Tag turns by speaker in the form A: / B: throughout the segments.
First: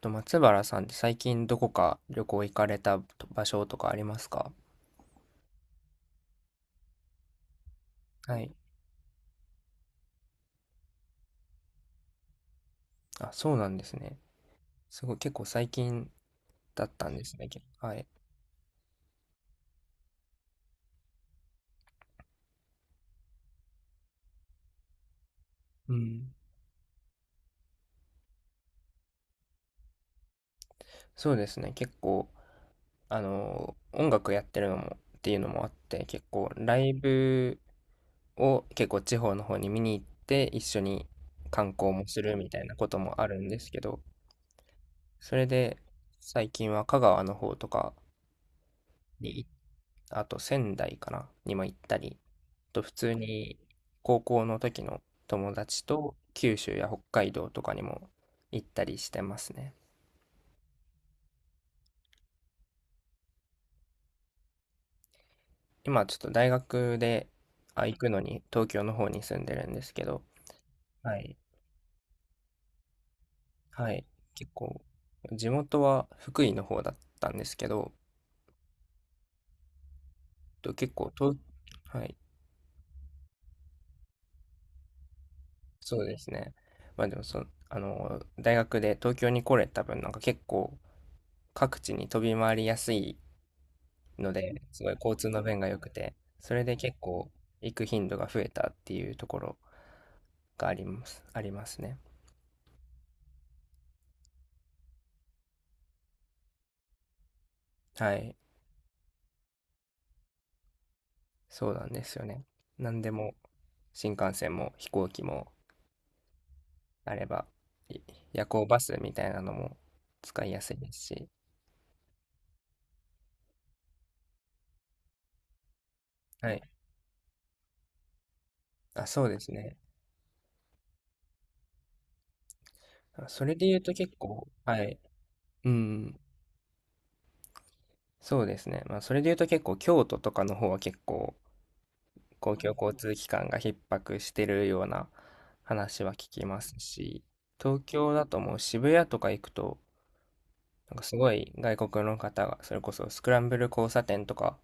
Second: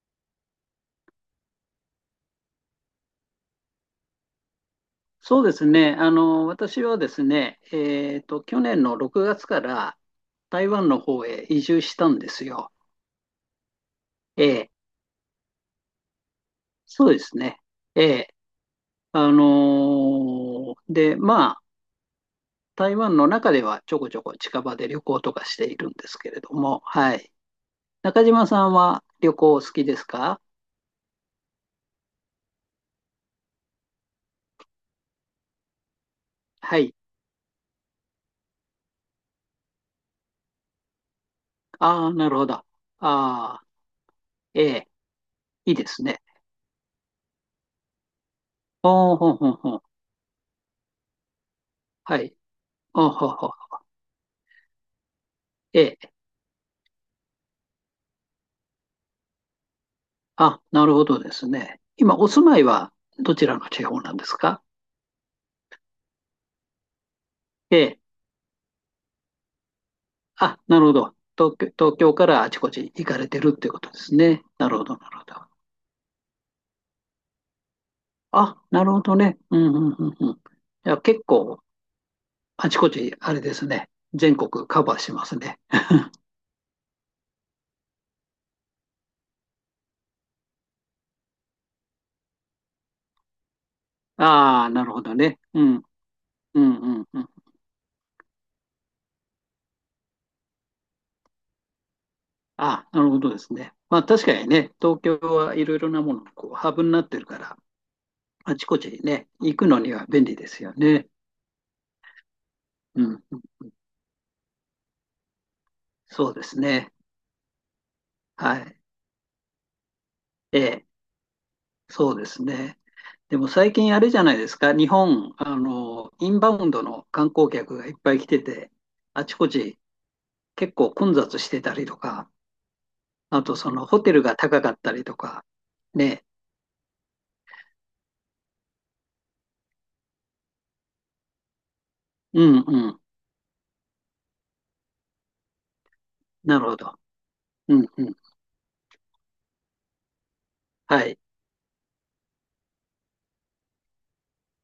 A: 松原さんって最近どこか旅行行かれた場所とかありますか？
B: そうですね。私はですね、
A: はい。
B: 去年の6月から台湾の方へ移住したんですよ。
A: あ、そうなんですね。
B: ええ、
A: すごい、結構最近だった
B: そう
A: ん
B: で
A: で
B: す
A: すね。
B: ね。
A: けは
B: え
A: い。
B: え、で、まあ、台湾の中ではちょこちょこ近場で旅行とかしている
A: う
B: んです
A: ん。
B: けれども、はい。中島さんは旅行お好きですか？
A: そうですね。結構、音楽やってるっていうのもあって、結構ラ
B: は
A: イ
B: い。
A: ブを結構地方の方に見に行って一緒に観光も
B: ああ、
A: す
B: な
A: る
B: るほ
A: み
B: ど。
A: たい
B: あ
A: なこともあるんで
B: あ、
A: すけど、
B: ええ、
A: それ
B: いい
A: で
B: ですね。
A: 最近は香川の方とか
B: ほうほう
A: に行っ、
B: ほうほう。
A: あと仙台かな、にも行った
B: は
A: り、
B: い。
A: 普
B: ほう
A: 通
B: ほうほ
A: に
B: う。
A: 高校の時の友達
B: え
A: と
B: え、
A: 九州や北海道とかにも行ったりしてますね。
B: あ、なるほどですね。今、お住まいはどちらの地方なんですか？
A: 今ちょっと大学で、
B: え
A: あ、行
B: え。
A: くのに東京の方に住んでるんですけど、
B: あ、なるほど。
A: はい。
B: 東京からあちこち行かれてるっていうこと
A: は
B: で
A: い。
B: すね。
A: 結
B: なる
A: 構、
B: ほど、なるほど。
A: 地元は福井の方だったんですけど、
B: あ、なるほどね。うん、うん、うん、うん。い
A: と結
B: や、
A: 構
B: 結
A: と、
B: 構、
A: はい。
B: あちこち、あれですね。全国カバーしますね。
A: そうですね。まあでも、そ、あの、大学で東京に来れた分、なんか結構各地に飛び回りやすいので、
B: ああ、
A: す
B: な
A: ご
B: る
A: い
B: ほど
A: 交通
B: ね。
A: の便
B: う
A: が良
B: ん、
A: くて、そ
B: う
A: れで
B: ん、
A: 結
B: うん、うん。
A: 構行く頻度が増えたっていうところがありますね。
B: あ、なるほどですね。まあ、確かにね、東京はいろいろなものがこうハブになってるから、
A: はい。
B: あちこちにね、行くのには便利ですよね。
A: そうなんですよね。何
B: う
A: で
B: ん、
A: も
B: うん、
A: 新幹線も飛行機も
B: そうですね。
A: あれば、い夜
B: は
A: 行
B: い。
A: バスみたいなのも使い
B: え
A: やすい
B: え、
A: ですし。
B: そうですね。でも最近あれじゃないですか。日本、インバ
A: はい。
B: ウンドの観光客がいっぱい来てて、
A: あ、そ
B: あ
A: う
B: ち
A: で
B: こ
A: すね。
B: ち結構混雑してたりとか、
A: あ、そ
B: あと
A: れで
B: そ
A: 言う
B: の
A: と
B: ホテ
A: 結
B: ルが
A: 構、
B: 高かっ
A: は
B: た
A: い。
B: りとか、
A: うん。
B: ね。
A: そうですね。まあ、それで言うと結構京都とかの方は結構
B: う
A: 公
B: ん
A: 共
B: う
A: 交
B: ん。
A: 通機関が逼迫してるような話は聞き
B: な
A: ま
B: る
A: す
B: ほど。
A: し、
B: う
A: 東
B: んう
A: 京
B: ん。
A: だともう渋谷とか行くと、なんか
B: は
A: す
B: い。
A: ごい外国の方が、それこそスクランブル交差点とか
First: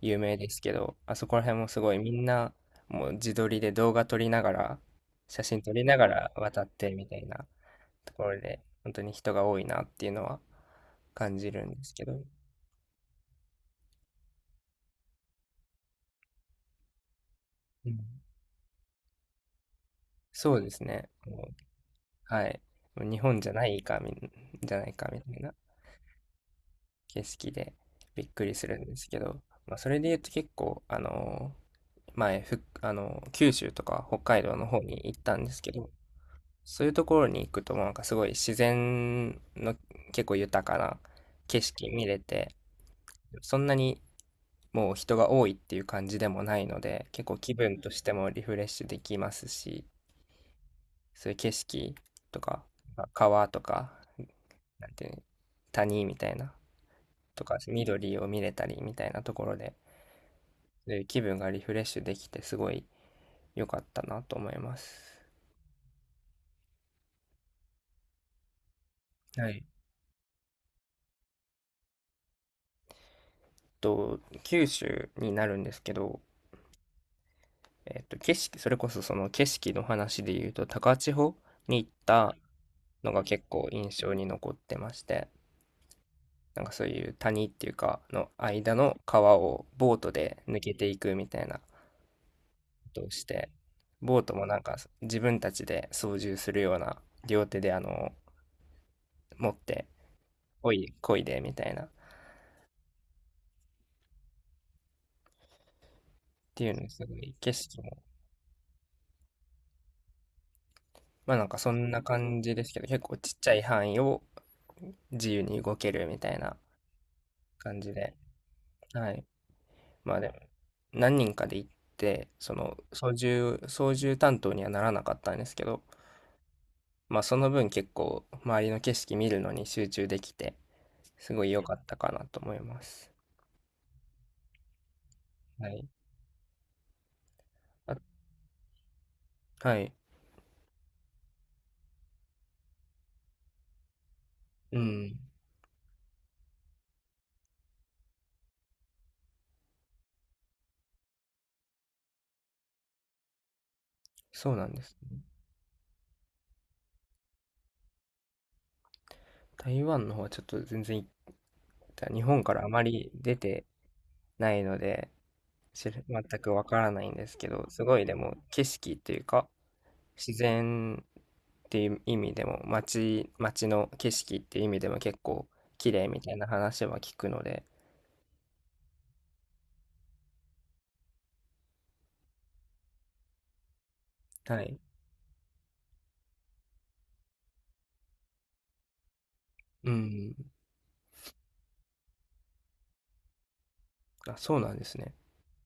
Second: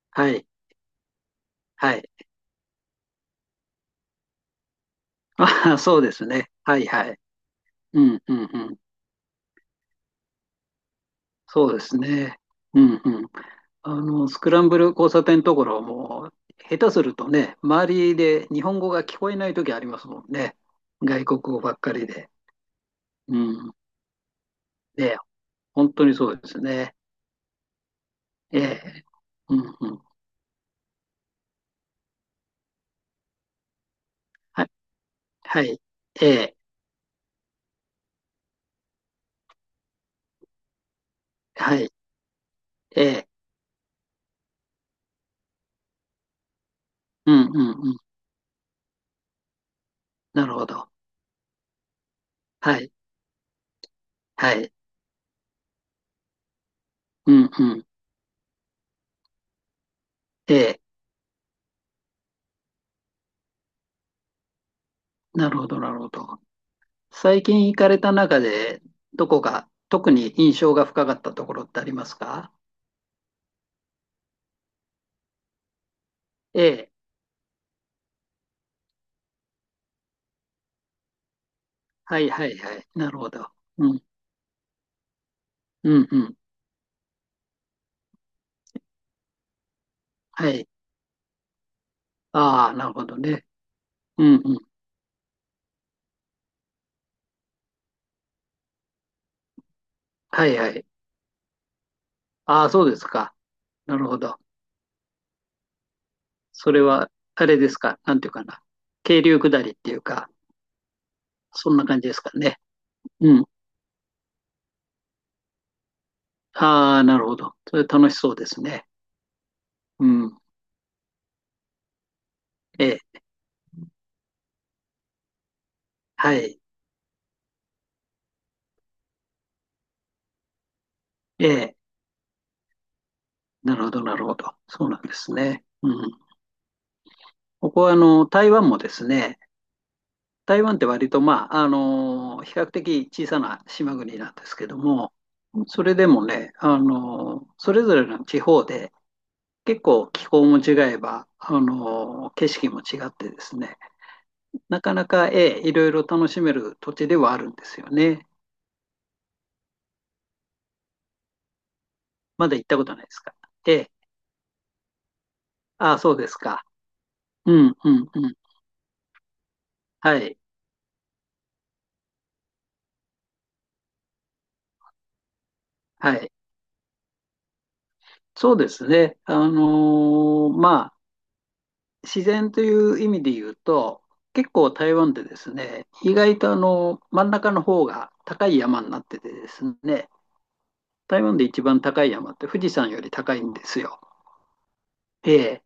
A: 有
B: は
A: 名
B: い。
A: ですけど、あそこら辺もすご
B: は
A: い
B: い。
A: みんなもう自撮りで動画撮りながら、写真撮
B: ああ、
A: りな
B: そう
A: が
B: です
A: ら
B: ね。
A: 渡っ
B: はい
A: てみ
B: は
A: た
B: い。
A: いな
B: う
A: と
B: ん
A: こ
B: う
A: ろ
B: んう
A: で、
B: ん。
A: 本当に人が多いなっていうのは感じる
B: そ
A: ん
B: うで
A: です
B: す
A: けど、
B: ね。うんうん。あの、スクランブル交差点のところはもう、下手するとね、周
A: うん。
B: りで日本語が聞こえないときありますもん
A: そ
B: ね。
A: うですね。
B: 外国
A: も
B: 語ばっかりで。
A: う、はい。もう日
B: う
A: 本じゃな
B: ん。
A: いかみ、じゃないか
B: ね、
A: みたいな
B: 本当にそうですね。
A: 景色でびっくり
B: え
A: するんで
B: え。
A: すけど、
B: う
A: ま
B: ん
A: あ、そ
B: う
A: れ
B: ん。
A: で言うと結構、前、ふ、あのー九州とか北海道
B: は
A: の
B: い。
A: 方に行ったんで
B: は
A: すけ
B: い。
A: ど、
B: ええ。
A: そういうところに行くと、なんかすごい自然の結構豊かな景
B: は
A: 色
B: い。
A: 見れて、
B: ええ。
A: そんなにもう人が多いっていう感じでもないので、結
B: う
A: 構
B: ん
A: 気
B: う
A: 分
B: ん
A: と
B: うん。
A: してもリフレッシュできますし、
B: なるほど。
A: そういう景色とか、
B: はい。
A: まあ川とか、
B: はい。
A: なんていうの、谷みたいな、
B: う
A: と
B: ん
A: か
B: うん。
A: 緑を見れたりみたいなところで、
B: ええ。
A: そういう気分がリフレッシュできてすごい良かったなと思います。
B: なるほど、なるほど。最近行かれた中で、どこ
A: はい。
B: が特に印象が深かったところってありますか？
A: 九州になるんですけど、
B: ええ。
A: それこそその景色の話で言うと、高千穂に行っ
B: はい
A: た
B: はいはい。な
A: の
B: る
A: が
B: ほ
A: 結
B: ど。
A: 構印
B: うん
A: 象に残ってまして、
B: うんうん。
A: なんかそういう谷っていうか、の間の川をボートで
B: は
A: 抜
B: い。
A: けていくみたいなこ
B: ああ、なる
A: と
B: ほ
A: を
B: ど
A: し
B: ね。
A: て、ボー
B: う
A: ト
B: ん
A: も
B: う
A: なん
B: ん。
A: か自分たちで操縦するような、両手で持って、
B: はいはい。
A: こいでみたいな、っ
B: ああ、そうですか。なるほど。
A: てい
B: それ
A: うのす
B: は、
A: ごい
B: あ
A: 景
B: れです
A: 色
B: か。
A: も
B: なんていうかな。渓流下りっていうか、
A: まあなんかそ
B: そんな
A: ん
B: 感
A: な
B: じですか
A: 感じ
B: ね。
A: ですけど、結構ちっ
B: うん。
A: ちゃい範囲を自由に動けるみたいな
B: ああ、なるほど。そ
A: 感
B: れ
A: じ
B: 楽
A: で。
B: しそうですね。
A: はい。
B: う
A: まあでも、
B: ん。
A: 何人かで行って、その
B: え
A: 操
B: え。
A: 縦、操縦担当にはならなかったんですけど、
B: はい。
A: まあその分結構周りの景色見るのに集中できて、す
B: え
A: ごい良か
B: え。
A: ったかなと思います。
B: なるほど、なるほど。そうなんですね。
A: はい。
B: うん。ここは、
A: あ、
B: 台湾もですね、
A: はい。
B: 台湾って割と、まあ、比較的小さな島国なんですけど
A: う
B: も、
A: ん。
B: それでもね、それぞれの地方で結構気候も違えば、景色も違ってですね、
A: そうなん
B: な
A: で
B: か
A: す。
B: なか、ええ、いろいろ楽しめる土地ではあるんですよね。
A: 台湾の方はちょっと全然行った。日本
B: ま
A: か
B: だ行
A: ら
B: っ
A: あ
B: た
A: ま
B: ことないで
A: り
B: すか？
A: 出て
B: ええ、
A: ないので、
B: ああ、そう
A: 全
B: です
A: く
B: か。
A: わからないんですけ
B: う
A: ど、
B: ん、
A: す
B: う
A: ごい
B: ん、
A: で
B: う
A: も
B: ん。
A: 景色っていうか、
B: は
A: 自
B: い、
A: 然っていう意味でも、街の景色っていう意味でも結構綺麗
B: は
A: み
B: い。
A: たいな話は聞くので、
B: そうですね。自然という意味で言うと、結
A: は
B: 構
A: い。
B: 台湾でですね、意外とあの真ん中の方が高い山になっててです
A: う
B: ね、
A: ん。
B: 台湾で一番高い山って富士山より高いんですよ。
A: あ、そうなんですね。
B: ええ、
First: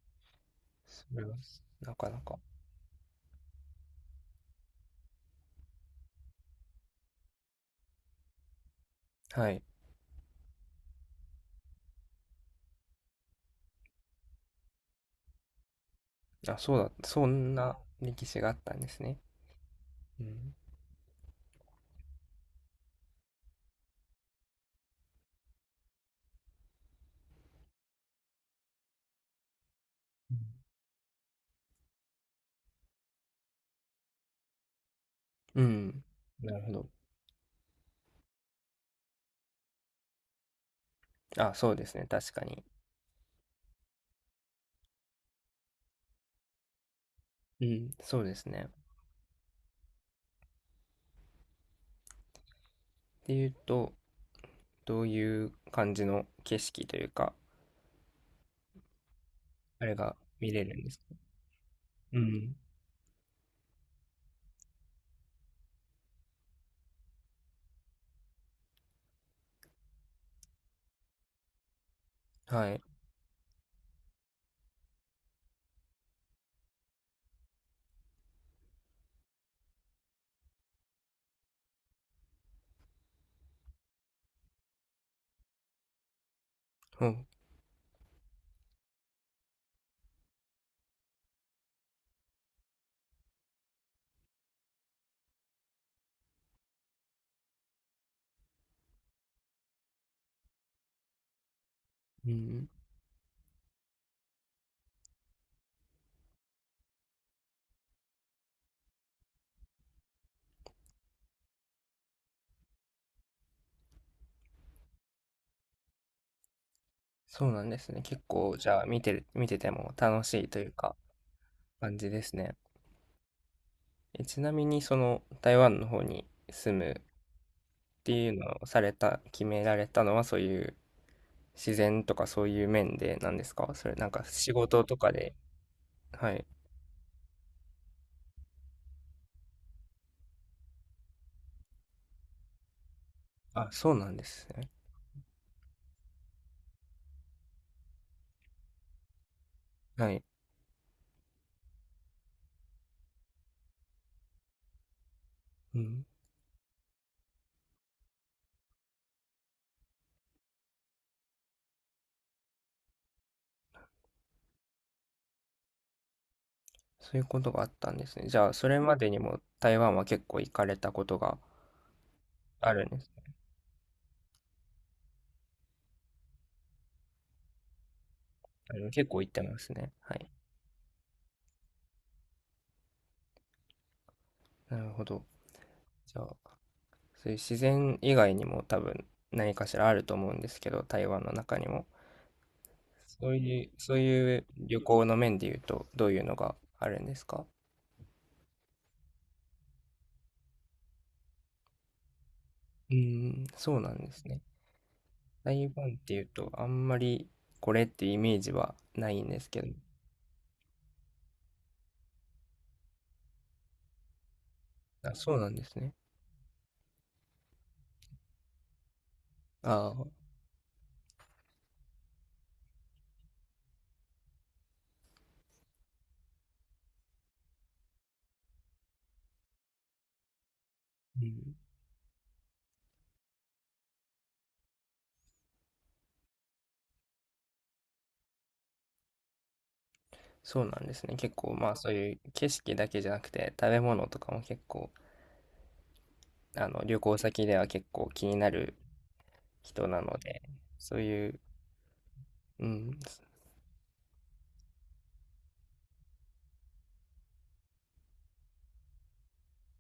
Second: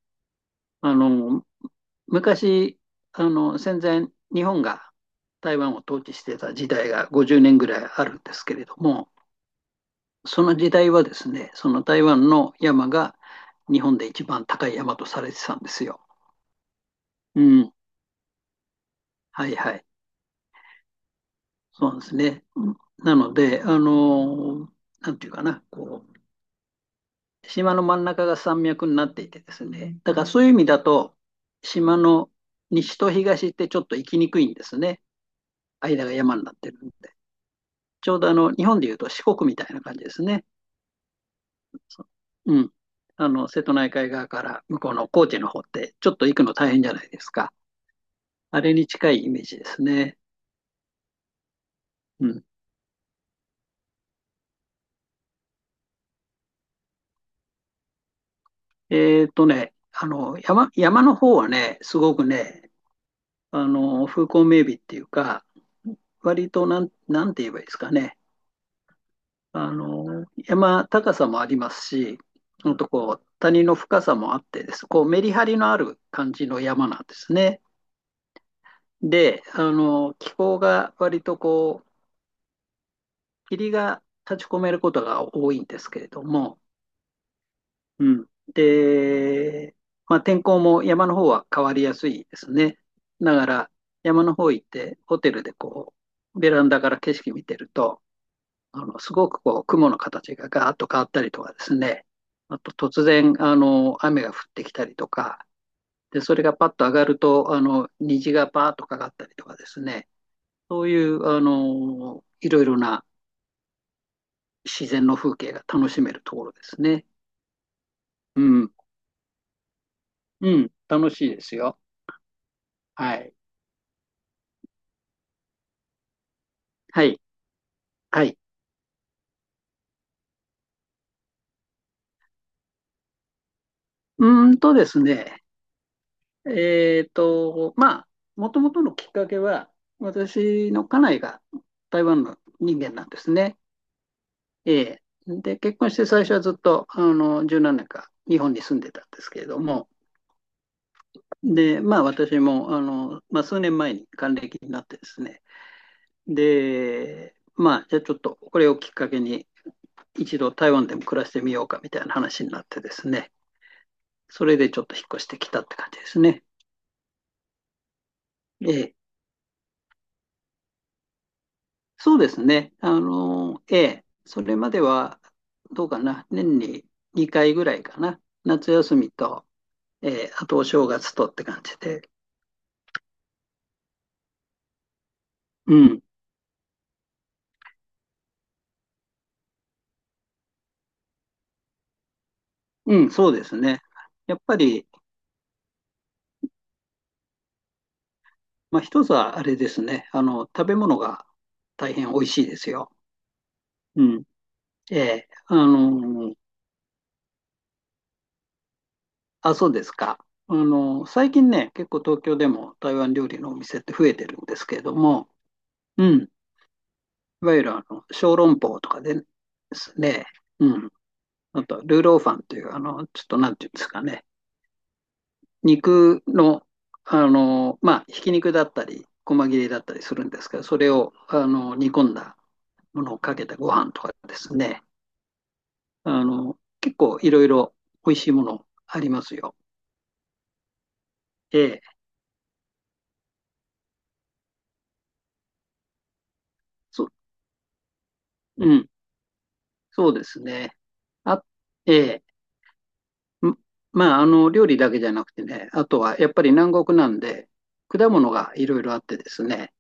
B: あ
A: それは、
B: の
A: なかなか。
B: 昔戦前日本が台湾を統治してた時代が50年ぐらいあるんですけれども、
A: はい。
B: その時代はですね、その台湾の山が日本で一番高い山とされてたんですよ。
A: あ、そうだ、そ
B: う
A: ん
B: ん、
A: な歴史があったんですね。
B: はいはい。
A: うん。
B: そうですね。なので、なんていうかな、こう、島の真ん中が山脈になっていてですね、だからそういう意味だと、島の西と東ってちょっと行きにくいんですね。
A: うん。
B: 間が山になっ
A: なる
B: て
A: ほ
B: る
A: ど。
B: んで。ちょうど日本でいうと四国みたいな感じですね。
A: あ、そうですね。
B: そ
A: 確か
B: うう
A: に。
B: ん。瀬戸内海側から向こうの高知の方って、ちょっと行くの大変じゃないですか。
A: うん、そうです
B: あ
A: ね。っ
B: れに近いイメージですね。うん。
A: ていうと、どういう感じの景色というか、あれが見れるんです
B: 山
A: か？
B: の方はね、すご
A: う
B: く
A: ん。
B: ね、風光明媚っていうか、割となんて言えばいいですかね。山高さもありますし、
A: は
B: ほん
A: い。
B: とこう、谷の深さもあってです。こう、メリハリのある感じの山なんですね。で、気候が割とこう、霧が立ち込めることが多いんですけれども、
A: うん。
B: うん。で、まあ、天候も山の方は変わりやすいですね。だから、山の方行って、ホテルでこう、ベランダから景色見てると、すごくこう、雲の形がガーッと変わったりとかですね、
A: う
B: あ
A: ん。
B: と突然、雨が降ってきたりとか、で、それがパッと上がると、虹がパーッとかかったりとかですね、そういう、いろいろな自然の風景が楽しめるところですね。
A: そうなんですね。結
B: う
A: 構、じ
B: ん、
A: ゃあ、見てても楽しい
B: う
A: という
B: ん、
A: か、
B: 楽しいですよ。
A: 感じですね。
B: はい、
A: え、ちなみに、その、台湾の方に住む
B: はい、
A: って
B: は
A: いう
B: い。
A: のをされた、決められたのは、そういう自然とかそういう面でなんですか？それ、なんか
B: うー
A: 仕
B: んと
A: 事
B: で
A: と
B: す
A: かで。
B: ね、
A: はい。
B: まあ、もともとのきっかけは、私の家内が台湾の人間なんですね。
A: あ、そうなんですね。
B: えで、結婚して最初はずっと、1何年か日本に住んでたんですけれども、
A: はい。
B: で、まあ私も、まあ数年前に還暦になってですね、
A: うん。
B: で、まあじゃあちょっとこれをきっかけに、一度台湾でも暮らしてみようかみたいな話になってですね、それでちょっと引っ越してきたって感じですね。
A: そういうことがあったんですね。じゃあ、そ
B: え
A: れま
B: え。
A: でにも台湾は結構行かれたことが
B: そうです
A: あ
B: ね。
A: るんですね。
B: ええ。それまでは、どうかな、年に2回ぐらいかな、夏休
A: 結
B: み
A: 構行って
B: と、
A: ますね。は
B: え
A: い。
B: え、あとお正月とって感じで、
A: なるほど。
B: うん、
A: じゃあ、そういう自然以外にも多分何かしらあると思うんですけど、台湾の中にも。
B: うん、そ
A: そう
B: うです
A: いう、
B: ね。
A: そうい
B: やっ
A: う
B: ぱ
A: 旅
B: り、
A: 行の面で言うと、どういうのがあるんですか？
B: まあ、一つはあれですね、食べ物が大変美味しいですよ。
A: うーん、そうなん
B: う
A: です
B: ん。
A: ね。
B: ええ、
A: 台湾っていうと、あんまりこれってイメージはないんです
B: あ、
A: けど。
B: そうですか。最近ね、結構東京でも台湾料理のお店って増えてるんですけれど
A: あ、
B: も、
A: そうなんですね。
B: うん、いわゆる小籠包とかでで
A: あ
B: す
A: あ、う
B: ね、うん、あと、ルーローファンという、ちょっとなんていうんですかね、肉の、まあ、ひき肉だったり、細切れだったりするんですけど、それを、
A: ん。
B: 煮込んだものをかけたご飯とかですね、結構いろいろ美味しいものありますよ。
A: そうなんですね。結構、
B: え
A: まあ
B: え、
A: そういう景色だけじゃなくて、食べ物とかも結構、旅
B: そ、
A: 行先では結構気にな
B: う
A: る
B: ん、
A: 人な
B: そう
A: の
B: です
A: で、
B: ね。
A: そういう、
B: あ、え
A: うん、
B: え、まあ、料理だけじゃなくてね、あとはやっぱり南国なんで、果物がいろいろあってですね、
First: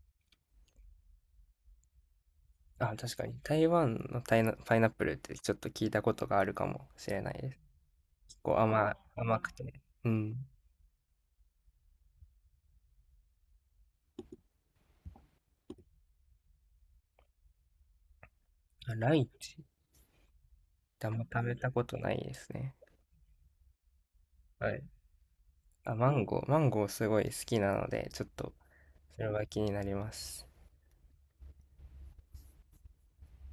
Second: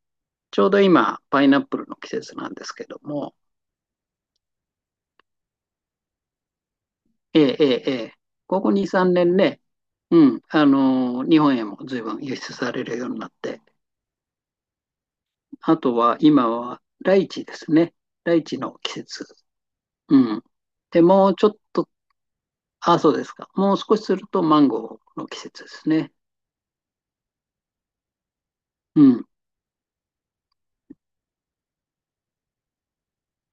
B: ちょうど今、パイナップルの季節なんですけ
A: あ、
B: ど
A: 確かに。
B: も、
A: 台湾のタイナパイナップルってちょっと聞いたことがあるかもしれない
B: え
A: で
B: え、
A: す。
B: ええ、ええ、
A: 結構
B: ここ2、
A: 甘、
B: 3年
A: 甘
B: ねん
A: く
B: ね、
A: て。う
B: う
A: ん。
B: ん、日本へも随分輸出されるようになって、あとは今はライチですね。ライチの季
A: あ、ラ
B: 節。
A: イチっ
B: うん。で、
A: てあんま
B: もう
A: 食
B: ちょっ
A: べたこ
B: と、
A: とないですね。
B: あ、そうですか。もう少しするとマン
A: はい。
B: ゴーの季節です
A: あ、マ
B: ね。
A: ンゴー。マンゴーすごい好きなので、ちょっと
B: う
A: そ
B: ん。
A: れは気になります。